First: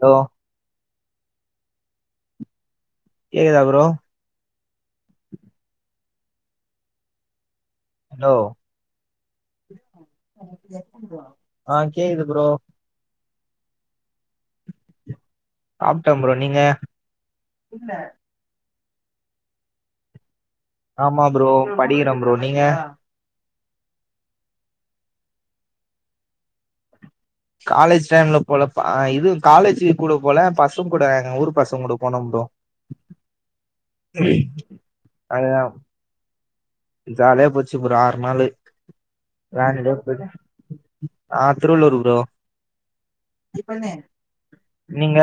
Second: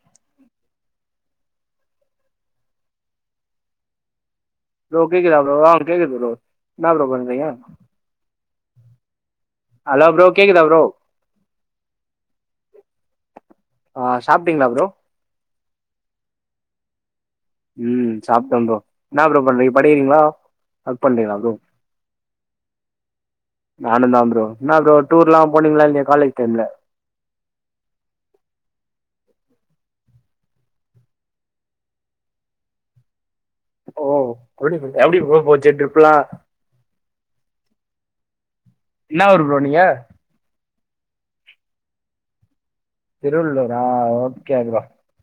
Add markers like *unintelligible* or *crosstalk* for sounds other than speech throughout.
Hello கேக்குதா bro bro கேக்குதா bro ஆ கேக்குது ப்ரோ என்ன ப்ரோ பண்றீங்க ஹலோ ஹலோ ப்ரோ கேக்குதா ப்ரோ ஆ கேக்குது ப்ரோ அ சாப்பிடீங்களா ப்ரோ சாப்பிட்டே ப்ரோ நீங்க ம் சாப்பிட்டே ப்ரோ ன்னா ப்ரோ பண்றீங்க படிக்கிறீங்களா ஒர்க் ஆமா பண்றீங்களா ப்ரோ படிக்கிறே ப்ரோ நீங்க நானு தா ப்ரோ ன்னா ப்ரோ டூலா போனீங்களா இல்ல காலேஜ் டைம்ல காலேஜ் டைம்ல போல இது காலேஜ் கூட போல பசங்க கூட எங்க ஊர் பசங்க கூட போனே ப்ரோ ஓ எப்டி போச்சி எப்டி ப்ரோ அதுதா பேச்சி ட்ரிப்லா ஜாலியா போச்சி ப்ரோ ஆற் நாலு என்னா ஊரு ப்ரோ நீங்க வோன்லயே போயிட்சு ஆ திருவள்ளூர் ப்ரோ திருவள்ளூரா ஆ ஓகேங்கோ நீங்க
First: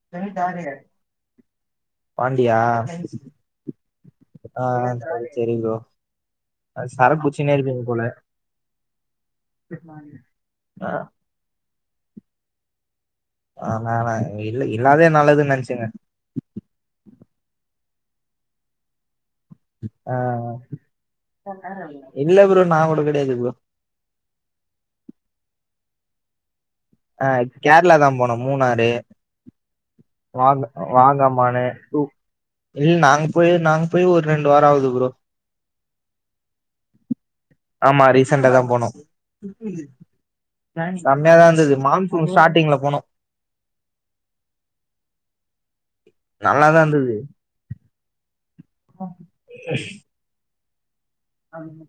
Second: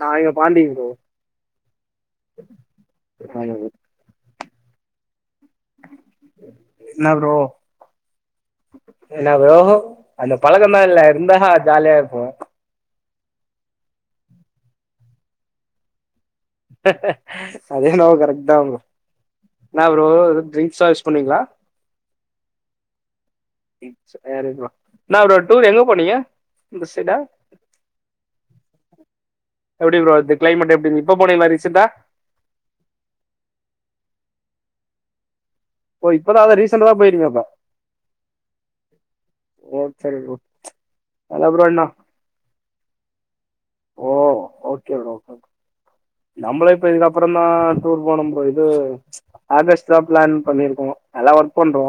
நா இங்க பாண்டிங் ப்ரோ பாண்டியா அ ஆ செரி சேரிங் ப்ரோ சரக்கு குச்சிக்கினே இருப்பீங்க போல என்ன ப்ரோ அந்த பழகதா ஆ இல்ல இருந்தா ஜாலியா இருப்பே ஆ மேடோம் இல்ல இல்லாதே நல்லதுன்னு நென்ச்சிங்கோ அதே என்னமோ கரெக்ட் தா ப்ரோ என்ன ப்ரோ ஆ வெரூம் ட்ரிங்க்ஸா யூஸ் பண்ணுவீங்களா இல்ல ப்ரோ நா மட்டூ கெடயாது ப்ரோ ம் ஸ்ஸு போர் இருக்கலா ன்னா ப்ரோ டூர் எங்க போனீங்க இந்த சைடா ஆ கேரளா தா போனோ மூணாறு எப்டி ப்ரோ இந்த வாங்க கிளைமேட் எப்டி இப்ப போனீங்களா வாங்கமானு ரீசெண்டா டூ இல் நாங்க போய் நாங்க போய் ஒரு ரெண்டு வாரெ ஆகுது ப்ரோ ஓ இப்பதா அதா ரீசண்டா தா போய் இருக்கீங்க அப்போ ஆமா ரீசெண்டா தா போனோ ஓ சரி ப்ரோ செம்மியாதா அதா ப்ரோ இருந்தது என்ன மான்சூன் ஸ்டார்டிங்ல போனோ ஓ ஓகே ப்ரோ நம்மளே நல்லாதா இப்ப இருந்தது இதுக்கப்புறே தா டூர் போனோ ப்ரோ இப் இது ஆகஸ்ட்டு தா பிளான் பண்ணிருக்கோ நல்லா ஒர்க் பண்றோ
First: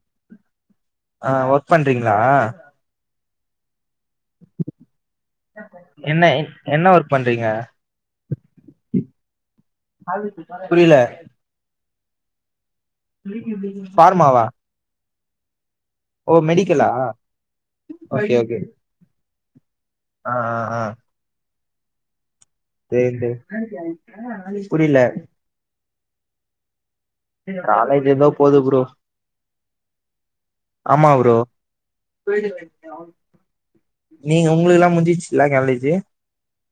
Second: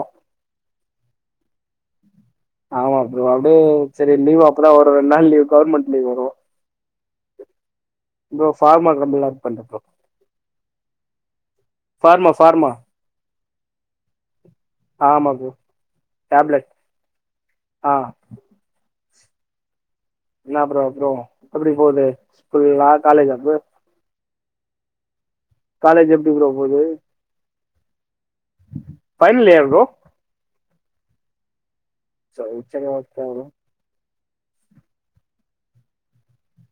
ஆ ஒர்க் பண்றீங்களா ஆமா ப்ரோ அப்டியே சேரி லீவ் அப்புனா ஒரு ரெண்டு நாள் லீவ் கவுர்மெண்ட் லீவ் என்ன வரு என்ன ஒர்க் பண்றீங்க இந்த ஃபார்மாக் வந்து லாக் பண்ட்ட ப்ரோ புரியல ஃபார்மா ஃபார்மா ஃபார்மாவா ஆமா ப்ரோ ஓ டேப்லெட் மெடிக்குலா ஆ ஓகே ஓகே ஆ ஆ என்ன ஆ ப்ரோ அப்றோ எப்புடி போது ஸ்கூல்லா என்து காலேஜா ப்ரோ புரில காலேஜ் எப்டி ப்ரோ போது காலேஜ் எதோ போது ப்ரோ ஃபைனல் இயர் ப்ரோ ஆமா ப்ரோ சரி சரி ஓகே ப்ரோ நீங்க உங்களுக்குலா முன்ஞ்சுச்சுல காலேஜு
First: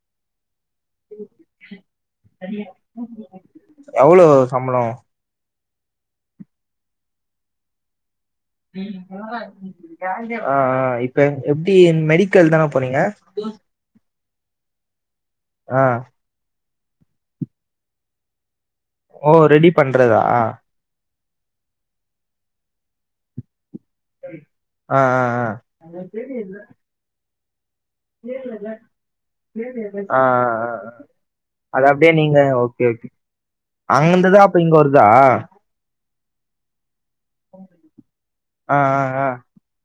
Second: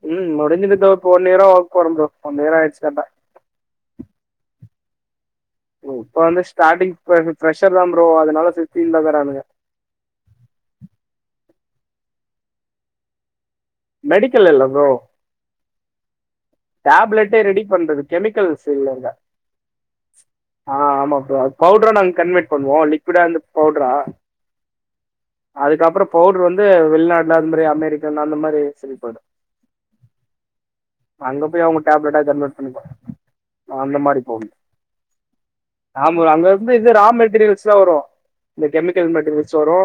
ம் முடிஞ்சிருக்கு இப்ப ஒன் நேரோ ஓர்க் போறன் ப்ரோ ஓன் இயர் ஆய்ச்சு கர்ட்டா எவுளோ சம்ளோ இப்ப வந்து ஸ்டாடிங் போறது பிரஷர்தான் ப்ரோ அதுனால ம் பவுட்ரா ஆக்குன் சொல்லி ஆ ஆ இப்ப எப்டி மெடிக்கல் தான போனீங்க மெடிக்கல் இல்ல ப்ரோ ஆ டேப்லெட்டே ரெடி பண்றது கெமிக்கல் ஃபீல்ல ஓ ரெடி பண்றதா ஆ ஆமா ப்ரோ பவ்ட்ரா நாங்க கன்வட் பண்ணுவோ லிக்யுடா இருந்து பவ்ட்ரா ஆ ஆ அதுக்கப்புறோ பவ்ட்ரு வந்து வெள்நாட்ல அதுமாரி அமெரிக்கால அந்த மாரி செஞ்சிர்ப்பாஙக் ஆ ஆ அங்க போய் அவங்க அது அப்டியே டேப்லெட்டா நீங்க கன்வெர்ட் ஓகே பண்ணிப்போம் ஓகே அங்கிர்ந்துதா அப்ப இங்க வருதா ஆம் ப்ரோ அங்கிர்ந்து இது ரா மெட் டிரியல்ஸ்லா வரு இந்த ஆ ஆ கெமிக்கல் ஆ மெட்டீரியல்ஸ் வரு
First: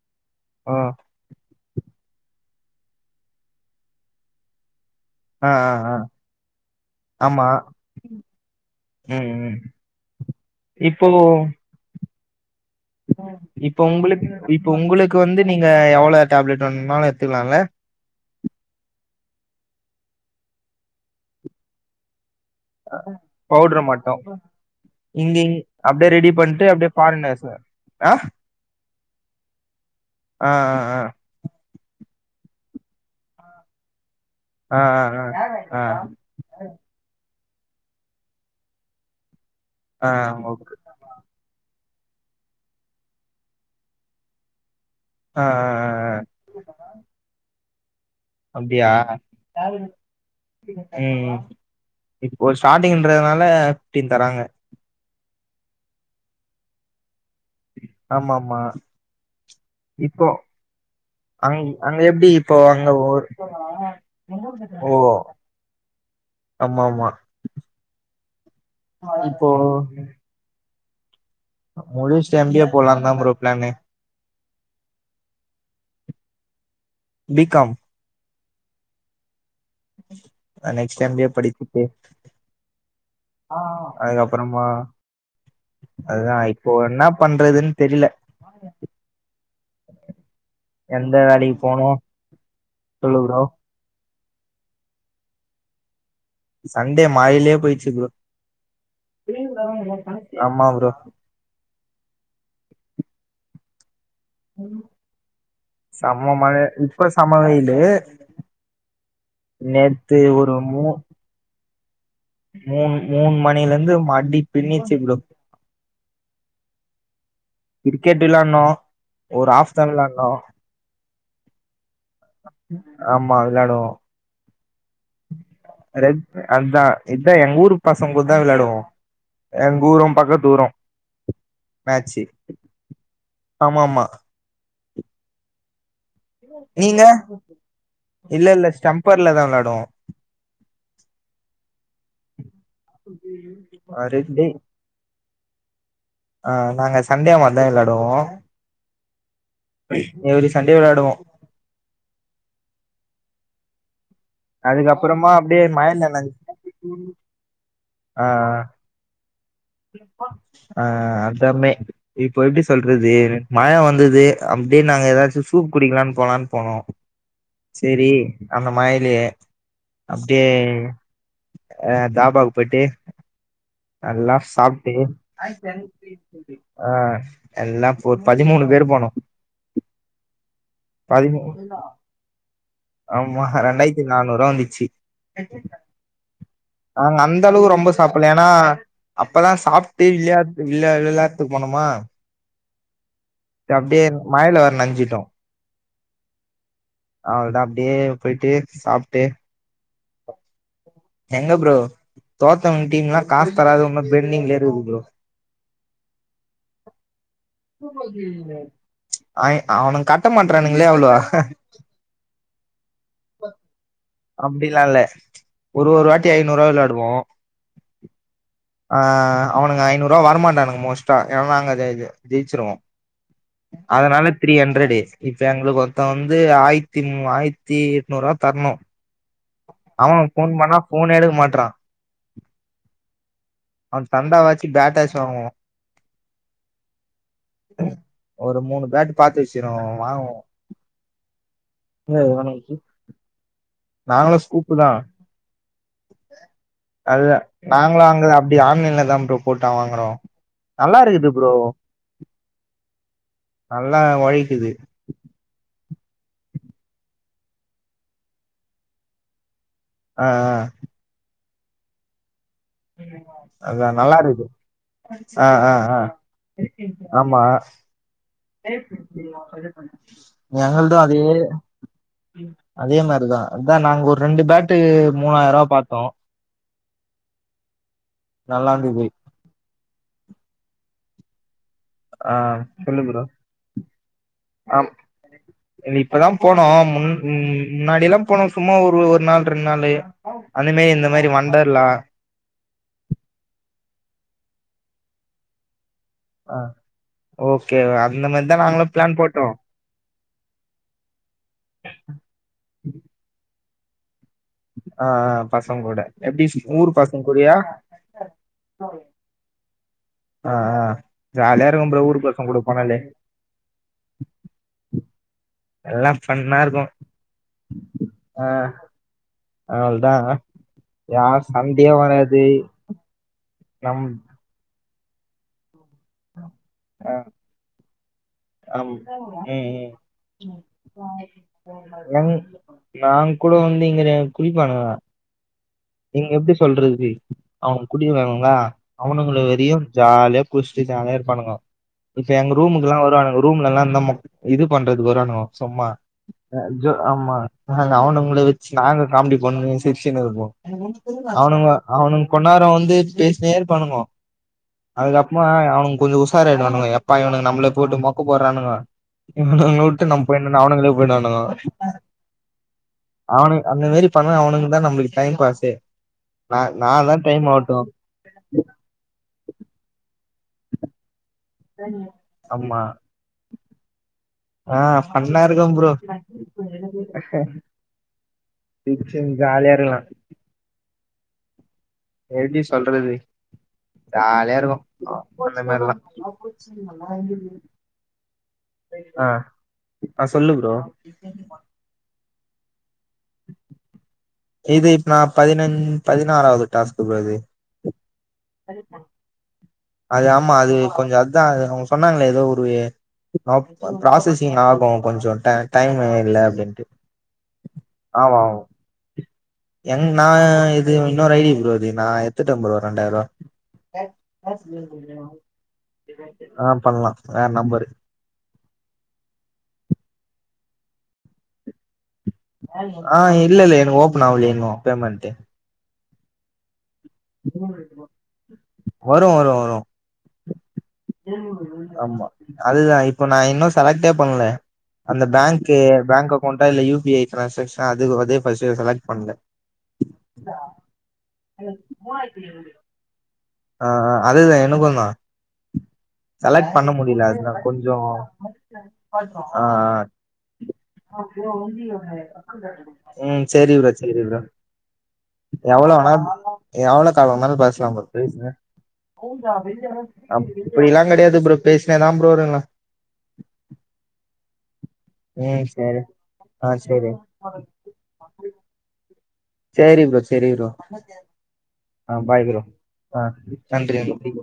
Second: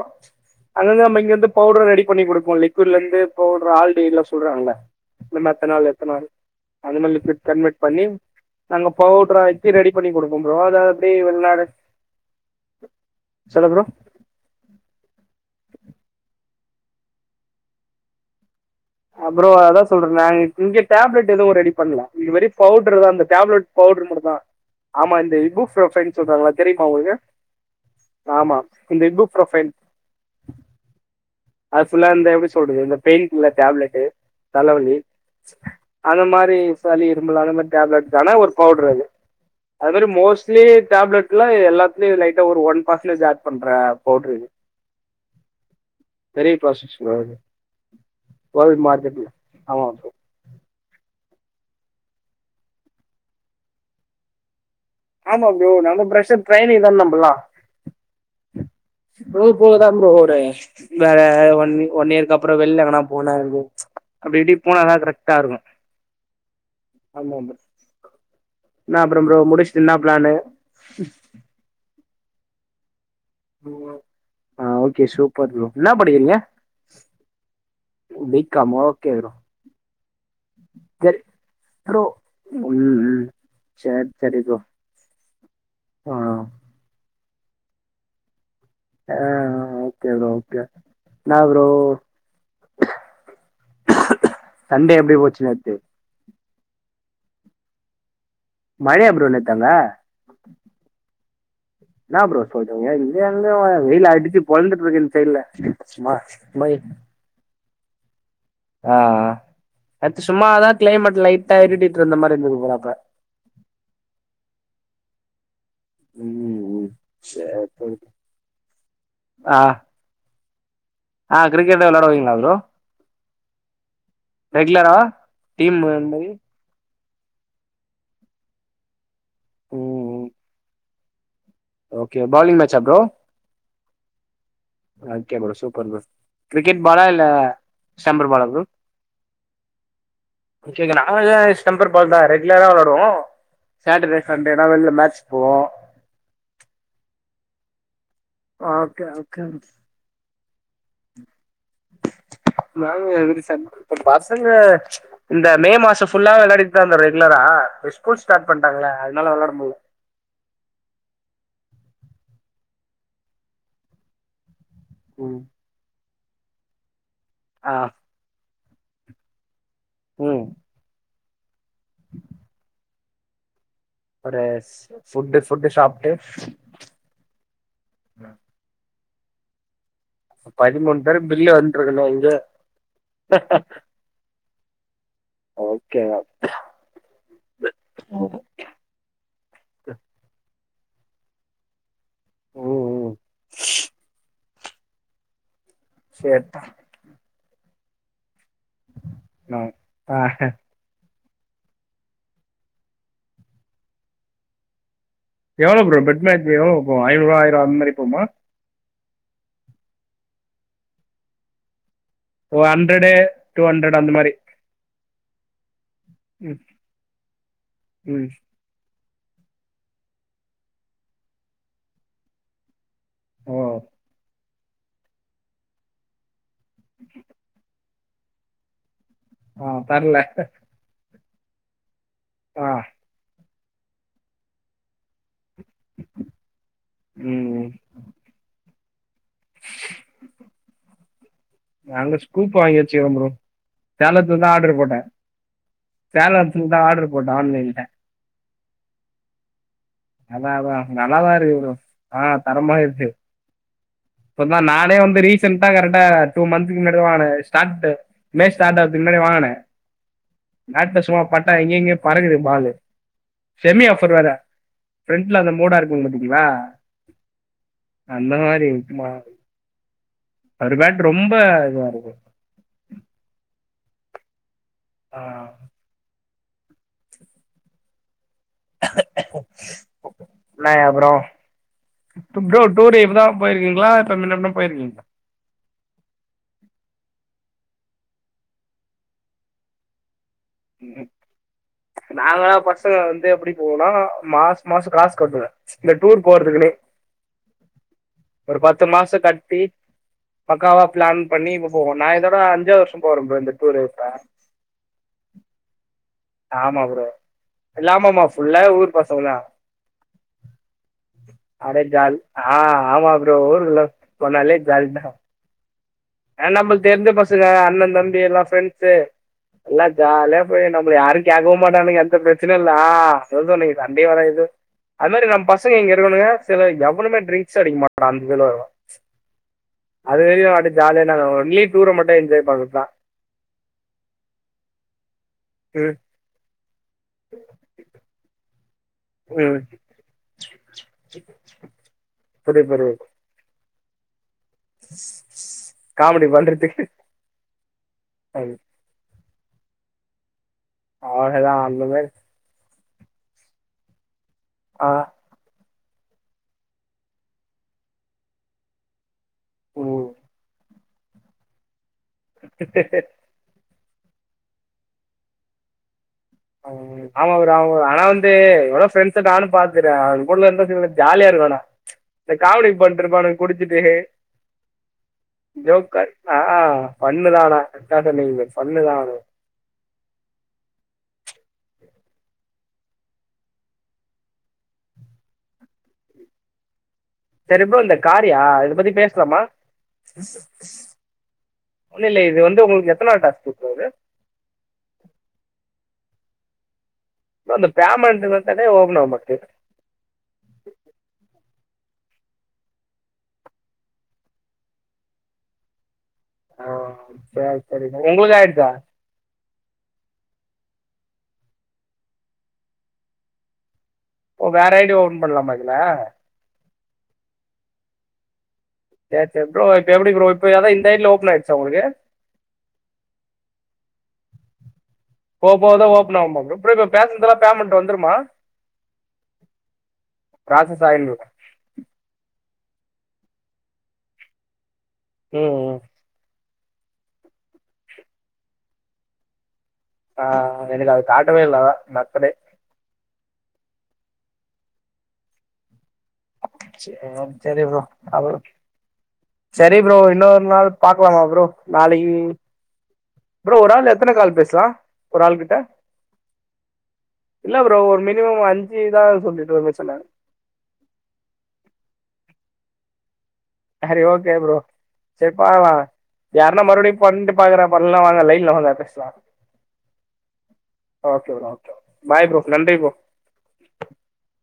ஓ அங்கர்ந்தா நம்ம இங்கர்ந்து பவுடர் ரெடி பண்ணி குடுப்போ லிக்யூட்ல இருந்து பவ்ட்ரு ஆல்ட்டு இதுலா சொல்றாங்கள இந்த ஆ ஆ மெத்தனால் ஆ எத்தனால் அந்தமாரி ஆமா லிக்விட் கன்வெட் பண்ணி நாங்க ம் ம் பவ்ட்ராக்கி ரெடி பண்ணி குடுப்போ ப்ரோ அத இப்போ அப்டி வெள்நாடு இப்போ உங்ளுக்கு இப்போ உங்ளுக் வந்து நீங்க எவுளோ டேப்லெட் வேணுன்னாலு எட்த்துக்குலால அ ப்ரோ அதா சொல்றன்ல இங்க டேப்லெட் எதுவு ரெடி பண்ல இது வெரி பவ்ட்ருதா அந்த டேப்லெட் பவுடர் பவ்ட்ரு மட்டு மட்டுந்தா ஆமா இந்த இங்க இது அப்டியே ஃப்ரொஃபைன் ரெடி சொல்றாங்கள பண்ட்டு தெரிமா அப்டியே உங்ளுக்கு ஃபாரினர்ஸ் ஆ ஆமா இந்த இது ஃப்ரொஃபைன் ஆ ஆ ஆ அது ஃபுல்லா இந்த எப்டி சொல்றது இந்த பெய்யிர்க்கும்ல டேப்லெட்டு ஆ ஆ தலவலி ஆ ஆ ஆ அந்த மாரி சளி இருமல் அந்த மாரி டேப்லேட்க்கான ஒரு பவ்ட்ரு அது அது மாரி ஆ மோஸ்ட்லி ஓகே டேப்லெட்ல எல்லாத்துலயு லைட்டா ஒரு ஒன் பர்சன்டேஜ் ஆட் பண்ற பவ்ட்ரு இது ஆ அ பெரிய ப்ராசஸ் ப்ரோ அது பிரவேட் அப்டியா மார்க்கெட்ல ஆமா ப்ரோ ம் இப்போ ஸ்டாட்டிங்கின்றதுனால ஃபிப்டின் தராங்க ஆமா ப்ரோ நா வந்து ஃபிரஷர் ட்ரைனிங்ள தான இருந்தே ஃபுல்லா ஆமாம்மா போக தான் ப்ரோ இப்போ ஒரு வேற அங் ஒன் அங்க ஒன் எப்டி இயர்க்கு இப்போ அப்புறம் வெளில அங்க எங்கனா ஒர் போனா இருக்கு அப்படி இப்படி ஓ போனாதான் கரெக்டா இருக்கும் ஆமாம்மா ஆமா ப்ரோ என்ன அப்புறம் ப்ரோ இப்போ முடிச்சுட்டு என்ன பிளானு முடிச்சிட்டு எம் பி ஏ போலான்தான் ப்ரோ பிளானு ஆ ஓகே சூப்பர் ப்ரோ என்னா படிக்கறீங்க? பி காம் பி காமா ஓகே ப்ரோ அ நெக்ஸ்ட் எம் சரி பி ஏ யே படிச்சிட்டு ப்ரோ ம் ம் ஆ சரி சரி ப்ரோ அதுக்கப்பறமா ஆ அதான் இப்போ என்னா பண்றதுன்னு தெரில அ ஓகே ப்ரோ ஓகே எந்த என்ன வேலைக்கு ப்ரோ போனு சொல்லு ப்ரோ? சண்டே எப்டி போச்சு நேத்து? சண்டே மழையிலே போயிருச்சு ப்ரோ மழையா ப்ரோ நேத்து அங்க ஆமா ப்ரோ என்னா ப்ரோ சொல்றீங்க இங்க எங்க மழ வெயில் அடிச்சு பொளந்துட்ருக்கு இந்த சைடுல தெர்ல செம்ம ஸ்மார்ட் மழ மைல் இப்ப செம வெயிலூ ஆ நேத்து சும்மாதான் மூ கிளைமேட் லைட்டா இருடிட்டு இருந்த மாரி இ மூணு மூணு மணிலிந்து அடி பின்னிருச்சு ப்ரோ ம் ம் சேர் சேரி கிரிக்கெட் வெளாடினோ ஒரு ஆ ஆஃப்தான் வெளாடினோ ஆ கிரிக்கெட் வெளாடுவீங்களா ப்ரோ ஆமா வெளாடுவோ ரெகுலரா டீம் அந்த மாரி ரெண்டற அதான் இதே எங்க ஊரு பசங்க கூடதான் வெளாடுவோ எங்க ம் ஊரும் ம் பக்கத்தூரும் ஓகே பாலிங் மேட்சா ப்ரோ ஆமாமா okay bro super bro cricket நீங்க பாலா இல்ல ஸ்டெம்பர் பாலா இல்ல ப்ரோ இல்ல ஸ்டம்பர்லதா விளாடுவோ மிச்ச இந்த நாகாஸ் டெம்பர் பால்தான் ரெகுலரா வெளாடுவோ சாட்டர்டே ரெட் டே சண்டேனா வெள்ல மேட்ச் போவோ ஆ நாங்க சண்டே மாரிதான் வெளாடுவோ ஓகே ஓகேன்ஸ் எவரி சண்டே வெளாடுவோ நாங்க எவ்ரி சண்டே பட் பசங்க அதுக்கப்புறமா இந்த அப்டியே மே மழ மாசோ நனஞ் ஃபுல்லா வெளாடி ந்தோ ரெகுலரா ஸ்கூல் ஆ ஸ்டார்ட் பண்டாங்கல்ல அதனால வெளாட முடில ஆ அதமே இப்போ எப்டி சொல்றது மழ வந்துது அப்டியே நாங்க எதாச்சு ம் சூப் குடிக்கலான்னு போலான்னு போனோ ஆ சரி அந்த மழைலே அப்டே ம் அ தாபாக்கு போய்ட்டு நல்லா ஒரு சாப்ட்டு ஃபுட்டு ஃபுட்டு சாப்ட்டு ஆ எல்லா ஒரு பதிமூணு பேரு போனோ பதிமூணு பேரு பதிமு பில்லு வந்துருக்குண்ணா இங்க ஆமா ரெண்டாய்த் நானூறுவா வந்துச்சு ஓகே நாங்க அந்த அளவு ரொம்ப சாப்பல்ல ம் ஆ அப்பதா சாப்ட்டு விளாட் விளையாட்த்துக்கு போனமா ம் அப்டே மழைல வேற நன்ஞ்சிட்டோ சேர் தா அவ்ள்தா அப்டே போய்ட்டு சாப்ட்டு ம் எங்க ப்ரோ தோத்தவன் டீம்லா காசு தராது உன்னு பென்டிங்லே இருக்குது ப்ரோ எவளோ ப்ரோ பெட் மேட்ச்சு எவளோ வப்போ ஐநூறுவா ஆயிர அந்த மாரி போகுமா ஐ அவனுங்க கட்ட மாட்டறானுங்களே அவளோ ஓ ஹண்ட்ரடு டூ ஹண்ட்ரட் அந்த மாரி ப்டிலா இல்ல ஒரு ஒரு வாட்டி ம் ஐநூறுவா வெளாடுவோ ம் ஆ அவனுங்க ஐநூறுவா வர மாட்டானுங்க மோஸ்ட்டா ஏனா நாங்க அத அத ஜெய்ச்சுருவோ ஓ அதனால இப் த்ரீ ஹண்ட்ரடு இப்ப எங்களுக்கு ஒர்த்த வந்து ஆயித்தி மூ ஆயித்தி எட்நூறுவா தர்ணு ஆ அவ தெர்ல ஃபோன் பண்ணா ஃபோனே எடுக்க மாட்றா ஆ அவன் தந்தாவாச்சு பேட்டாச்சு வாங்குவோ ம் ஒரு முணு பேட்டு பாத்து வெச்சிறோ வாங்குகோ போய் வாங்கவெச்சு சேமா சேலத்ல தா ஆர்ட்ரு போட்டே சேலத்தில் தா ஆர்ட்ரு போட்டே அதுதா ஆன்லைன்ல நாங்களு அங்க அப்டி ஆன்லைன்ல தா ப்ரோ போட்டா வாங்குறோ அதா அதா நல்லா இருக்குது நல்லாதா இருக்கு ப்ரோ ஆ தரமா இருக்கு நல்லா ஒரு நா ஒழைக்குது நானே வந்து ரீ செண்ட்டா கரெக்டா டூ மந்த்துக்கு முன்னாடி தா வாங்குனே ஸ்டார்டு மே ஸ்டார்ட் ஆகறதுக்கு முன்னாடி வாங்குனே ஆ ஆ பேட்ல சும்மா பட்டா எங்க எங்கயோ பறக்குது பாலு அதா நல்லா இருக்குது ஃப்ரண்ட்ல ஆ அந்த ஆ மோடா ஆ இருக்கும் பாத்தீங்களா ஆமா அந்த மார் ஒரு எங்கள்து பேட் அதே ரொம்ப இதுவா இருக்கும் அதே மாரிதா அதா நாங்க ஒரு ரெண்டு பேட்டு ஆ, மூவாயிரூவா பாத்தோ நல்லாருந்தது இன்ன அப்பறோ ஆ டு ப்ரோ டூரு சொல்லு இப்பதா போயிருக்கீங்ளா இல்ல மின்னாடிலா போயிருக்கீங்ளா தனக்கு இது இப்பதா போனோ முன் ம் முன்னாடிலா போனோ சும்மா ஒரு ஒரு நாள் ரெண்டு நாளு அந்த மாரி இந்த மாரி வண்டர்லா நாங்களா பசங்க வந்து எப்டி போவோனா மாச மாச காசு கட்டுவே இந்த டூர் போறதுக்குனே ஓகே அந்த மாரிதா ஒரு பத்து நாங்களு பிளான் மாச போட்டோ கட்டி பக்காவா பிளான் பண்ணி இப்ப போவோ நா இதோட அஞ்சாவ்து வர்ஷ போறே ப்ரோ இந்த டூரு இப்ப ஆ ஆ பசங்க்கூட எப்டி சி ஆமா ஊரு ப்ரோ பசங்க கூடயா இல்லாமமா ஃபுல்லா ஊர் பசங்கதா ஆ ஆ ஜாலியா அடே இருக்கு ப்ரோ ஊரு ஜாலி பசங்க ஆ கூட போன் ஆமா ப்ரோ ஊருக்குள்ள போனாலே ஜாலி தா எல்லா ஆ ஃபன்னா இருக்கு நம்மளுக்கு தெரிஞ்ச பசங்க அண்ணந்தம்பி எல்லா ஆ ஃப்ரெண்ட்ஸு எல்லா அவ்ளதா ஜாலியா போய் நம்மள யாரு யார் கேக்கவு சண்டையே மாட்டானுங்க எந்த வராது பிரச்சனையு இல்ல ஆ சொன்னீங்க நம் தண்டி வர இது அது மாரி நம் பசங்க இங்க இருக்கானுக சில ஆ எவனுமே ட்ரிங்க்ஸே அடிக்கமாட் ஒரு அஞ்சு கிலோ வரு அது வரையு அடக் நங் நாங் கூட வந்து இங்க குளிப்பாங்களா ம் நீங்க எப்டி சொல்றது அவங்க குடிபாங்ளா அவனுங்கள ம் வெரியும் ஜாலியா குட்சுட்டு ஜாலியா இருபானுங்க இப்ப எங்க புரியுது ரூமுக்கு எல்லா புரியுது வருவானுங்க ரூம்லல்லா இந்தமோ இது பண்றதுக் வருவானுங்கோ சும்மா காமெடி பண்றதுக்கு ஆமா அவனுங்கள ம் வச்சு நாங்க காமெடி பண்ணி சிரிச்சுன்னு இருப்போ அவ்ளதா அவனுங்க அந்த மாரி அவனுங் கோன்னார வந்து பேசினே இருப்பானுகோ ஆ அதுக்கப் மா அவனுங் கொஞ்சோ உசாராயிடுவானுங்க எப்பா இவனுக்க நம்ள போட்டு மொக்க போட்றானுக இவனுங்கள ம் விட்டு நம் போய்னு அவனுங்களே போய்டுவானுங்கோ *unintelligible* அவனு அந்த மாரி பண்ணா அவனுங்க தா நம்மளுக்கு டைம் பாஸு நா நா அதா டைம் ஆவட்டு தே எவ்ள ஃப்ரெண்ஸ நானு பாக்கற அவங்க கூடலா இருந்தா வச்சுங்கள ஜாலியா இருக்கு ஆனா இந்த காமெடி ஆமா பண்ட்ருப்பானுக குடிச்சுட்டு ஆ ஃபன்னா இருக்கும் ப்ரோ ஜோக்கா ஆ ஃபண்ணுதா ஆனா *unintelligible* ஃபண்ணுதா அது சிரிச்சுன் ஜாலியா இருக்லா எப்டி சொல்றது ஜாலியா இருக்கு அந்த மாரில்லா *unintelligible* சரி ப்ரோ இந்த காரியா இத பத்தி ஆ பேசலாமா ஆ சொல்லு ப்ரோ இல்ல இல்ல இது வந்து உங்களுக்கு எத்தனாவது டாஸ்க்கு இப்போ இது இது இப்ப நா பதினஞ் பதினாறாவது டாஸ்க் ப்ரோ இந்த பமெண்ட் வந்தாலே ஓப்பன் ஆவ மாட்டுது அது ஆமா அது கொஞ்ச அத்தா அவங்க சொன்னாங்களே ஏதோ ஒரு அப் ப்ராசஸிங் ஆகு கொஞ்சோ ட டைம் இல்ல ஆ அப்டின்ட்டு சரி சரி ப்ரோ உங்களுக்கு ஆமாமா ஆயிடுச்சா எங் நா இது இன்னொரு ஐ டி ப்ரோ இது நா எத்துட்ட ப்ரோ ரெண்டாயிரூவா ஓ வேற ஐ டி ஓபன் பண்லாமா இதுல ஆ பண்லா வேற நம்பரு சேர் சேர் ப்ரோ இப்ப எப்டி ப்ரோ இப்ப அதா இந்த ஐடில ஓப்பன் ஆய்டுச்சா உங்களுக்கு ஆ இல்ல இல்ல எனக்கு ஓப்பன் ஆவலயே இன்னு பேமெண்ட்டு போவ போவதா ஓப்பன் ஆவுமா ப்ரோ ப்ரோ நா பேசுனதுலா பேமெணட் வந்துருமா வரு வரு வரு ப்ராசஸ் ஆய்லு ஆமா அதுதா இப்ப நா இன்னு செலக்டே பண்ல அந்த ம் பேங்க்கு ம் பேங்க் அக்கௌண்டா இல்ல யூ பி ஐ டிரான்ஸாக்ஷா அது அதே ஃபஸ்ட்டு செலெக்ட் பண்ணுங்க ஆ எனக்கு அது காட்டவே இல்ல மக்கடி ஆ ஆ அதுதா எனக்குந்தா செலெக்ட் பண்ண சரி முடில அதுனா சரி ப்ரோ கொஞ்சோ அப்புறம் ஆ ஆ சரி ப்ரோ இன்னொரு நாள் பாக்கலாமா ப்ரோ நாளைக்கு ம் ப்ரோ ஒரு ஆள் எத்தன கால் பேசலா எவ்ள வேனா எவ்ள கால் இல்ல வேணாலு பேசலா ஒரு ப்ரோ மினிமம் அஞ்சு தா சொல்லிட்டு ப்ரச்சன அப்டில்லாம் கிடையாது ப்ரோ பேசிங்னோ தா ப்ரோ இருக்ரோ சரி ஓகே ப்ரோ சரி ம் பாக்லா சேரி யாருன்னா ஆ மறுபடியூ சேரி பண்ணிட்டு பாக்குறேன்ப்பா இல்லனா வாங்க லைன்ல வாங்க பேசலா சரி ப்ரோ சரி ப்ரோ ஆ பாய் ப்ரோ ஆ நன்றிங்